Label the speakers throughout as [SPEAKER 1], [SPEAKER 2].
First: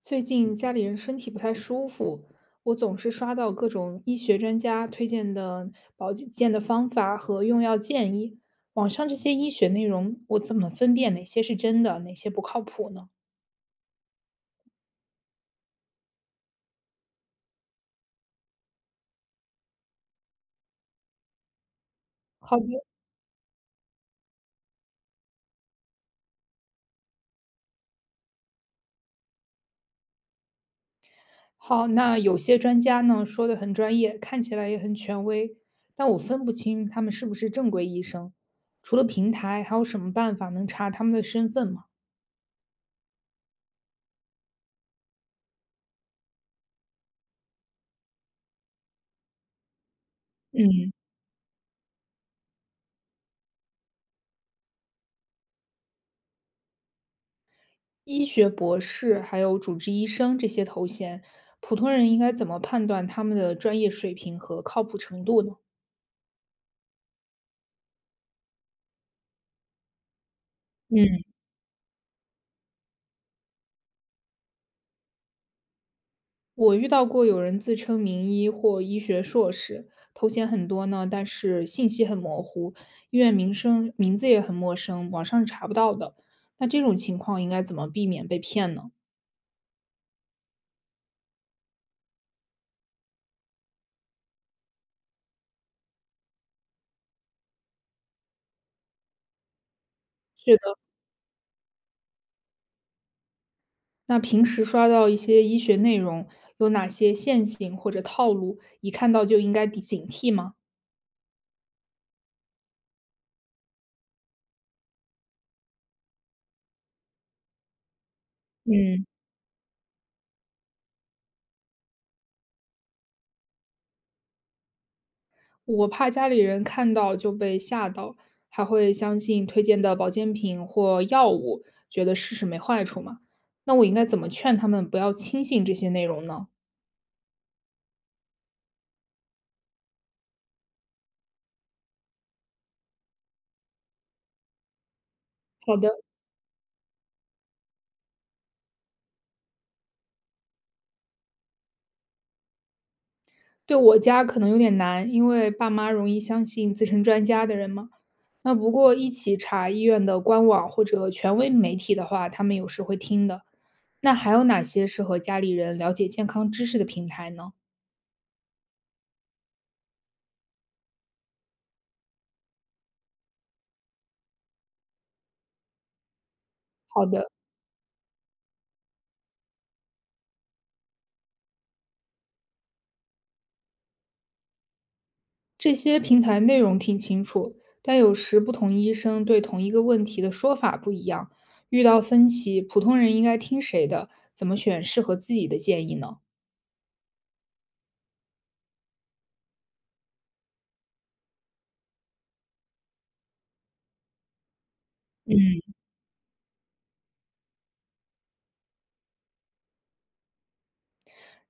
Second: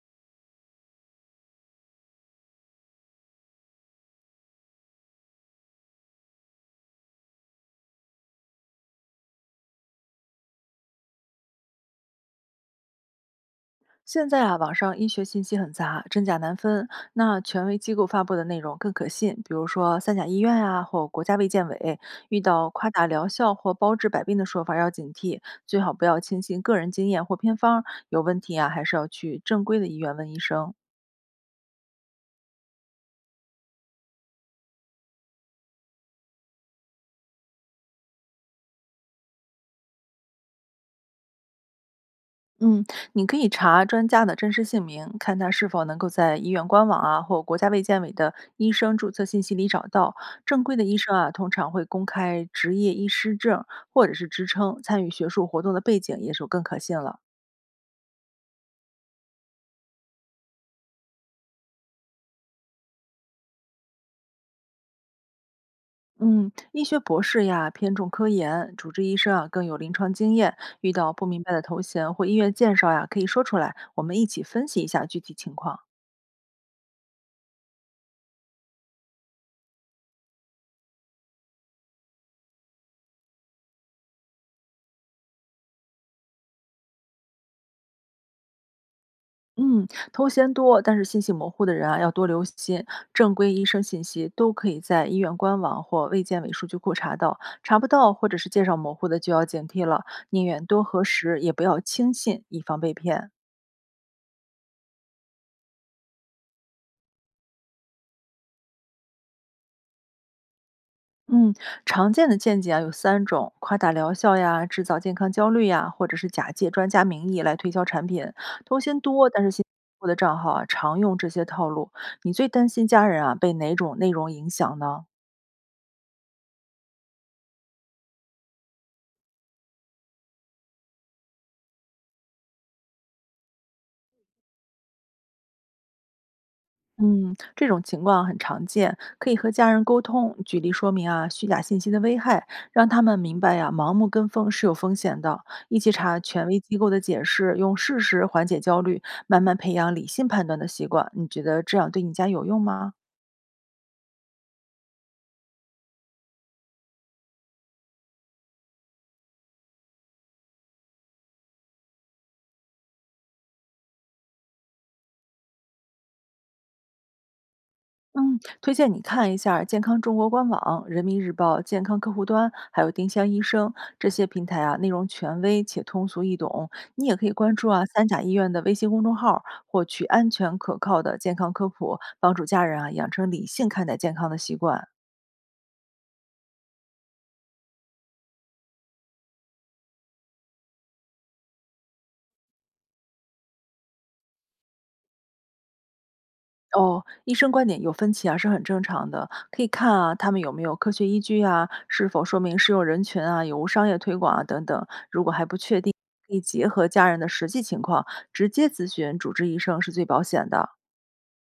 [SPEAKER 1] 最近家里人身体不太舒服，我总是刷到各种医学专家推荐的保健的方法和用药建议。网上这些医学内容，我怎么分辨哪些是真的，哪些不靠谱呢？
[SPEAKER 2] 现在啊，网上医学信息很杂，真假难分。那权威机构发布的内容更可信，比如说三甲医院啊，或国家卫健委，遇
[SPEAKER 1] 好
[SPEAKER 2] 到
[SPEAKER 1] 的，
[SPEAKER 2] 夸大疗效或包治百病的说法要警惕，最好不要轻信个人经验或偏方儿有问题啊，还是要去正规的医院问医生。
[SPEAKER 1] 好，那有些专家呢说的很专业，看起来也很权威，但我分不清他们是不是正规医生。除了平台，还有什么办法能查他们的身份吗？
[SPEAKER 2] 嗯，你可以查专家的真实姓名，看他是否能够在医院官网啊或国家卫健委的医生注册信息里找到。正规的
[SPEAKER 1] 嗯，
[SPEAKER 2] 医生啊，通常会公开执业医师证或者是职称，参与学术活动的背景也就更可信了。
[SPEAKER 1] 医学博士，还有主治医生这些头衔，普通人应该怎么判断他们的专业水平和靠谱程度呢？
[SPEAKER 2] 嗯，医学博士呀偏重科研，主治医生啊更有临床经验。遇到
[SPEAKER 1] 嗯，
[SPEAKER 2] 不明白的头衔或医院介绍呀，可以说出来，我们一起分析一下具体情况。
[SPEAKER 1] 我遇到过有人自称名医或医学硕士，头衔很多呢，但是信息很模糊，医院名声名字也很陌生，网上是查不到的。那这种情况应该怎么避免被骗呢？
[SPEAKER 2] 嗯，头衔多，但是信息模糊的人啊，要多留心。正规医生信息都可以在医院官网或卫健委数据库查到，查不到或者是介绍模糊的，就要警惕了。宁
[SPEAKER 1] 是
[SPEAKER 2] 愿
[SPEAKER 1] 的，
[SPEAKER 2] 多核实，也不要轻信，以防被骗。
[SPEAKER 1] 那平时刷到一些医学内容，有哪些陷阱或者套路，一看到就应该警惕吗？
[SPEAKER 2] 嗯，常见的见解啊有三种：夸大疗效呀，制造健康焦虑呀，或者是假借专家名义来推销产品。头衔
[SPEAKER 1] 嗯。
[SPEAKER 2] 多，但是信息模糊的账号啊，常用这些套路。你最担心家人啊被哪种内容影响呢？
[SPEAKER 1] 我怕家里人看到就被吓到，还会相信推荐的保健品或药物，觉得试试没坏处嘛。那我应该怎么劝他们不要轻信这些内容呢？
[SPEAKER 2] 嗯，这种情况很常见，可以和家人沟通，举例说明啊虚假信息的危害，让他们明白呀、盲目跟风是有风险的。
[SPEAKER 1] 好
[SPEAKER 2] 一
[SPEAKER 1] 的，
[SPEAKER 2] 起查权威机构的解释，用事实缓解焦虑，慢慢培养理性判断的习惯。你觉得这样对你家有用吗？
[SPEAKER 1] 对我家可能有点难，因为爸妈容易相信自称专家的人嘛。那不过一起查医院的官网或者权威媒体的话，他们有时会听的。那还有哪些适合家里人了解健康知识的平台呢？
[SPEAKER 2] 嗯，推荐你看一下儿健康中国官网、人民日报健康客户端，还有丁香医生这些平台啊，内容权威且通俗易懂。
[SPEAKER 1] 好
[SPEAKER 2] 你也
[SPEAKER 1] 的，
[SPEAKER 2] 可以关注啊三甲医院的微信公众号获取安全可靠的健康科普，帮助家人啊养成理性看待健康的习惯。
[SPEAKER 1] 这些平台内容挺清楚，但有时不同医生对同一个问题的说法不一样。遇到分歧，普通人应该听谁的？怎么选适合自己的建议呢？
[SPEAKER 2] 哦，医生观点有分歧啊，是很正常的，可以看啊，他们有没有科学依据啊，是否说明适用人群啊，有无商业推广啊等等。如果还不
[SPEAKER 1] 嗯，
[SPEAKER 2] 确定，可以结合家人的实际情况，直接咨询主治医生是最保险的。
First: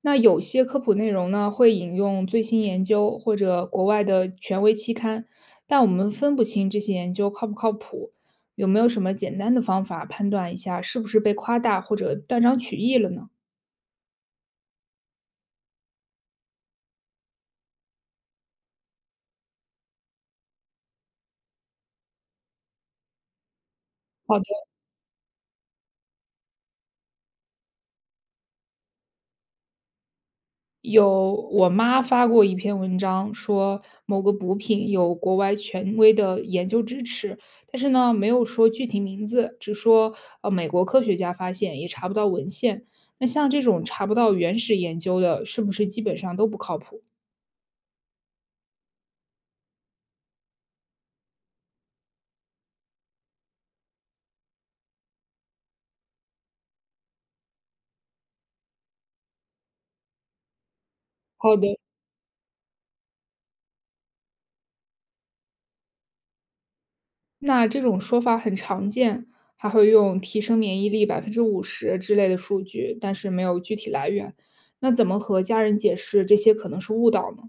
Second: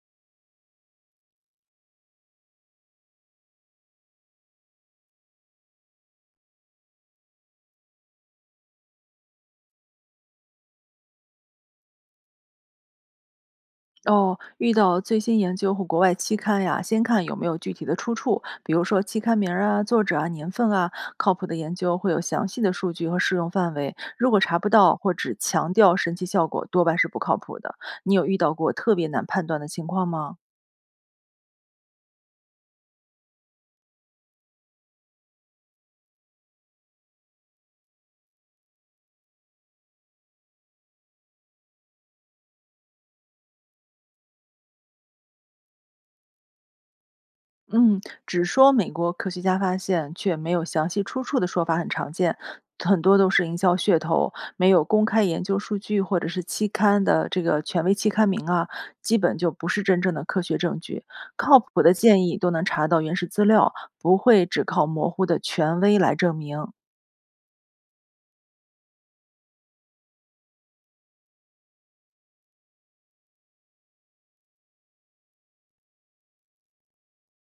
[SPEAKER 1] 那有些科普内容呢，会引用最新研究或者国外的权威期刊，但我们分不清这些研究靠不靠谱。有没有什么简单的方法判断一下是不是被夸大或者断章取义了呢？
[SPEAKER 2] 哦，遇到最新研究或国外期刊呀，先看有没有具体的出处，比如说期刊名儿啊、作者啊、年份啊。靠谱的研究会有详细的数据和适用范围，如
[SPEAKER 1] 好
[SPEAKER 2] 果
[SPEAKER 1] 的。
[SPEAKER 2] 查不到或只强调神奇效果，多半是不靠谱的。你有遇到过特别难判断的情况吗？
[SPEAKER 1] 有我妈发过一篇文章，说某个补品有国外权威的研究支持，但是呢，没有说具体名字，只说美国科学家发现，也查不到文献。那像这种查不到原始研究的，是不是基本上都不靠谱？
[SPEAKER 2] 嗯，只说美国科学家发现，却没有详细出处的说法很常见，很多都是营销噱头，没有公开研究数据或者是期刊的这个权威期刊名啊，基本就不是真正的科学证据。
[SPEAKER 1] 好
[SPEAKER 2] 靠
[SPEAKER 1] 的，
[SPEAKER 2] 谱的建议都能查到原始资料，不会只靠模糊的权威来证明。
[SPEAKER 1] 那这种说法很常见，还会用提升免疫力50%之类的数据，但是没有具体来源。那怎么和家人解释这些可能是误导呢？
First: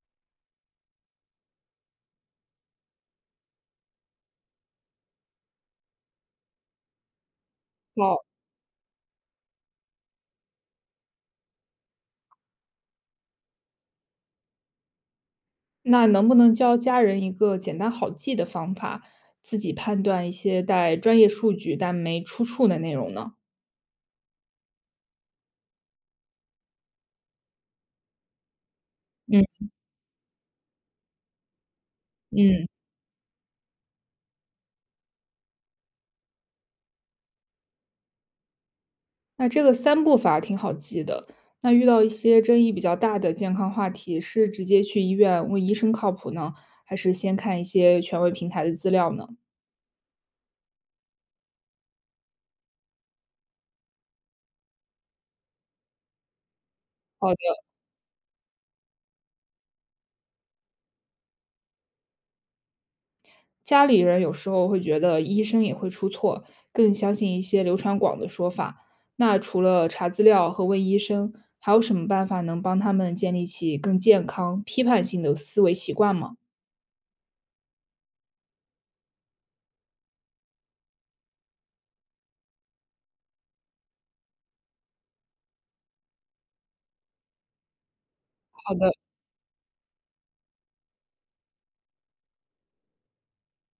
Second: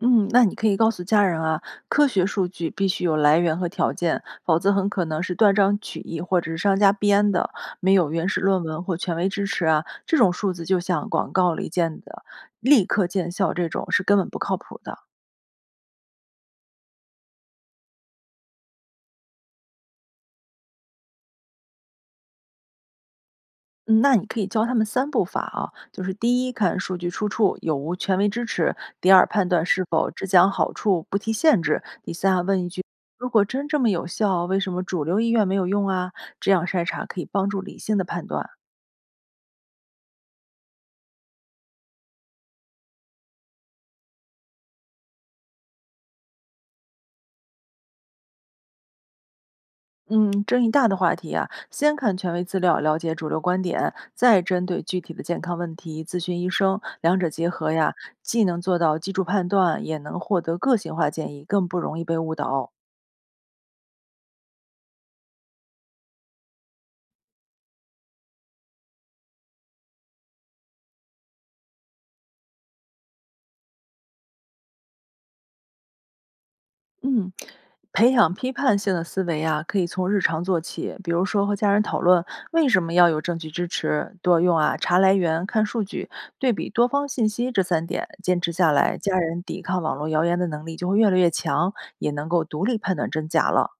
[SPEAKER 2] 嗯，那你可以告诉家人啊，科学数据必须有来源和条件，否则很可能是断章取义或者是商家编的，没有
[SPEAKER 1] 好。
[SPEAKER 2] 原始论文或权威支持啊，这种数字就像广告里见的立刻见效这种是根本不靠谱的。
[SPEAKER 1] 那能不能教家人一个简单好记的方法，自己判断一些带专业数据但没出处的内容呢？
[SPEAKER 2] 嗯，那你可以教他们三步法啊，就是第一，看数据出处有无权威支持；第二，判
[SPEAKER 1] 嗯，
[SPEAKER 2] 断是否只讲好处不提限制；第三啊问
[SPEAKER 1] 嗯，
[SPEAKER 2] 一句。如果真这么有效，为什么主流医院没有用啊？这样筛查可以帮助理性的判断。
[SPEAKER 1] 那这个三步法挺好记的。那遇到一些争议比较大的健康话题，是直接去医院问医生靠谱呢，还是先看一些权威平台的资料呢？
[SPEAKER 2] 嗯，争议大的话题啊，先看权威资料，了解主流观点，再针对具体的健康问题咨询医生，两者
[SPEAKER 1] 好
[SPEAKER 2] 结
[SPEAKER 1] 的，
[SPEAKER 2] 合呀，既能做到基础判断，也能获得个性化建议，更不容易被误导。
[SPEAKER 1] 家里人有时候会觉得医生也会出错，更相信一些流传广的说法。那除了查资料和问医生，还有什么办法能帮他们建立起更健康、批判性的思维习惯吗？
[SPEAKER 2] 嗯，培养批判性的思维啊，可以从日常做起，比如说和家人讨论为什么要有证据支持，多用啊查来源、看数据、对比多方信息这三点，坚持下
[SPEAKER 1] 好的，
[SPEAKER 2] 来，家人抵抗网络谣言的能力就会越来越强，也能够独立判断真假了。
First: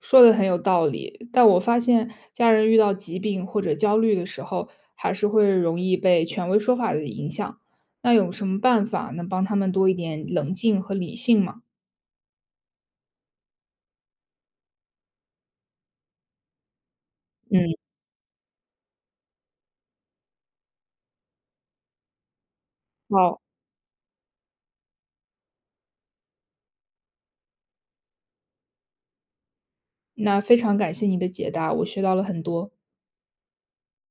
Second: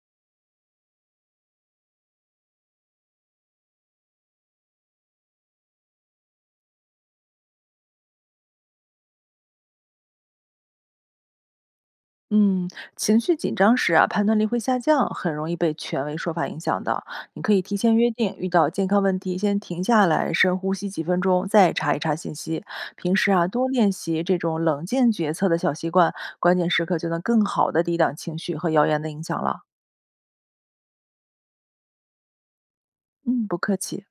[SPEAKER 1] 说的很有道理。但我发现家人遇到疾病或者焦虑的时候，还是会容易被权威说法的影响。那有什么办法能帮他们多一点冷静和理性吗？
[SPEAKER 2] 嗯，情绪紧张时啊，判断力会下降，很容易被权威说法影响的。你可以
[SPEAKER 1] 嗯，
[SPEAKER 2] 提前约定，遇到健康问题先停下来，深呼吸几分钟，再查一查信息。平时
[SPEAKER 1] 好，
[SPEAKER 2] 啊，多练习这种冷静决策的小习惯，关键时刻就能更好的抵挡情绪和谣言的影响了。
[SPEAKER 1] 那非常感谢你的解答，我学到了很多。
[SPEAKER 2] 嗯，不客气。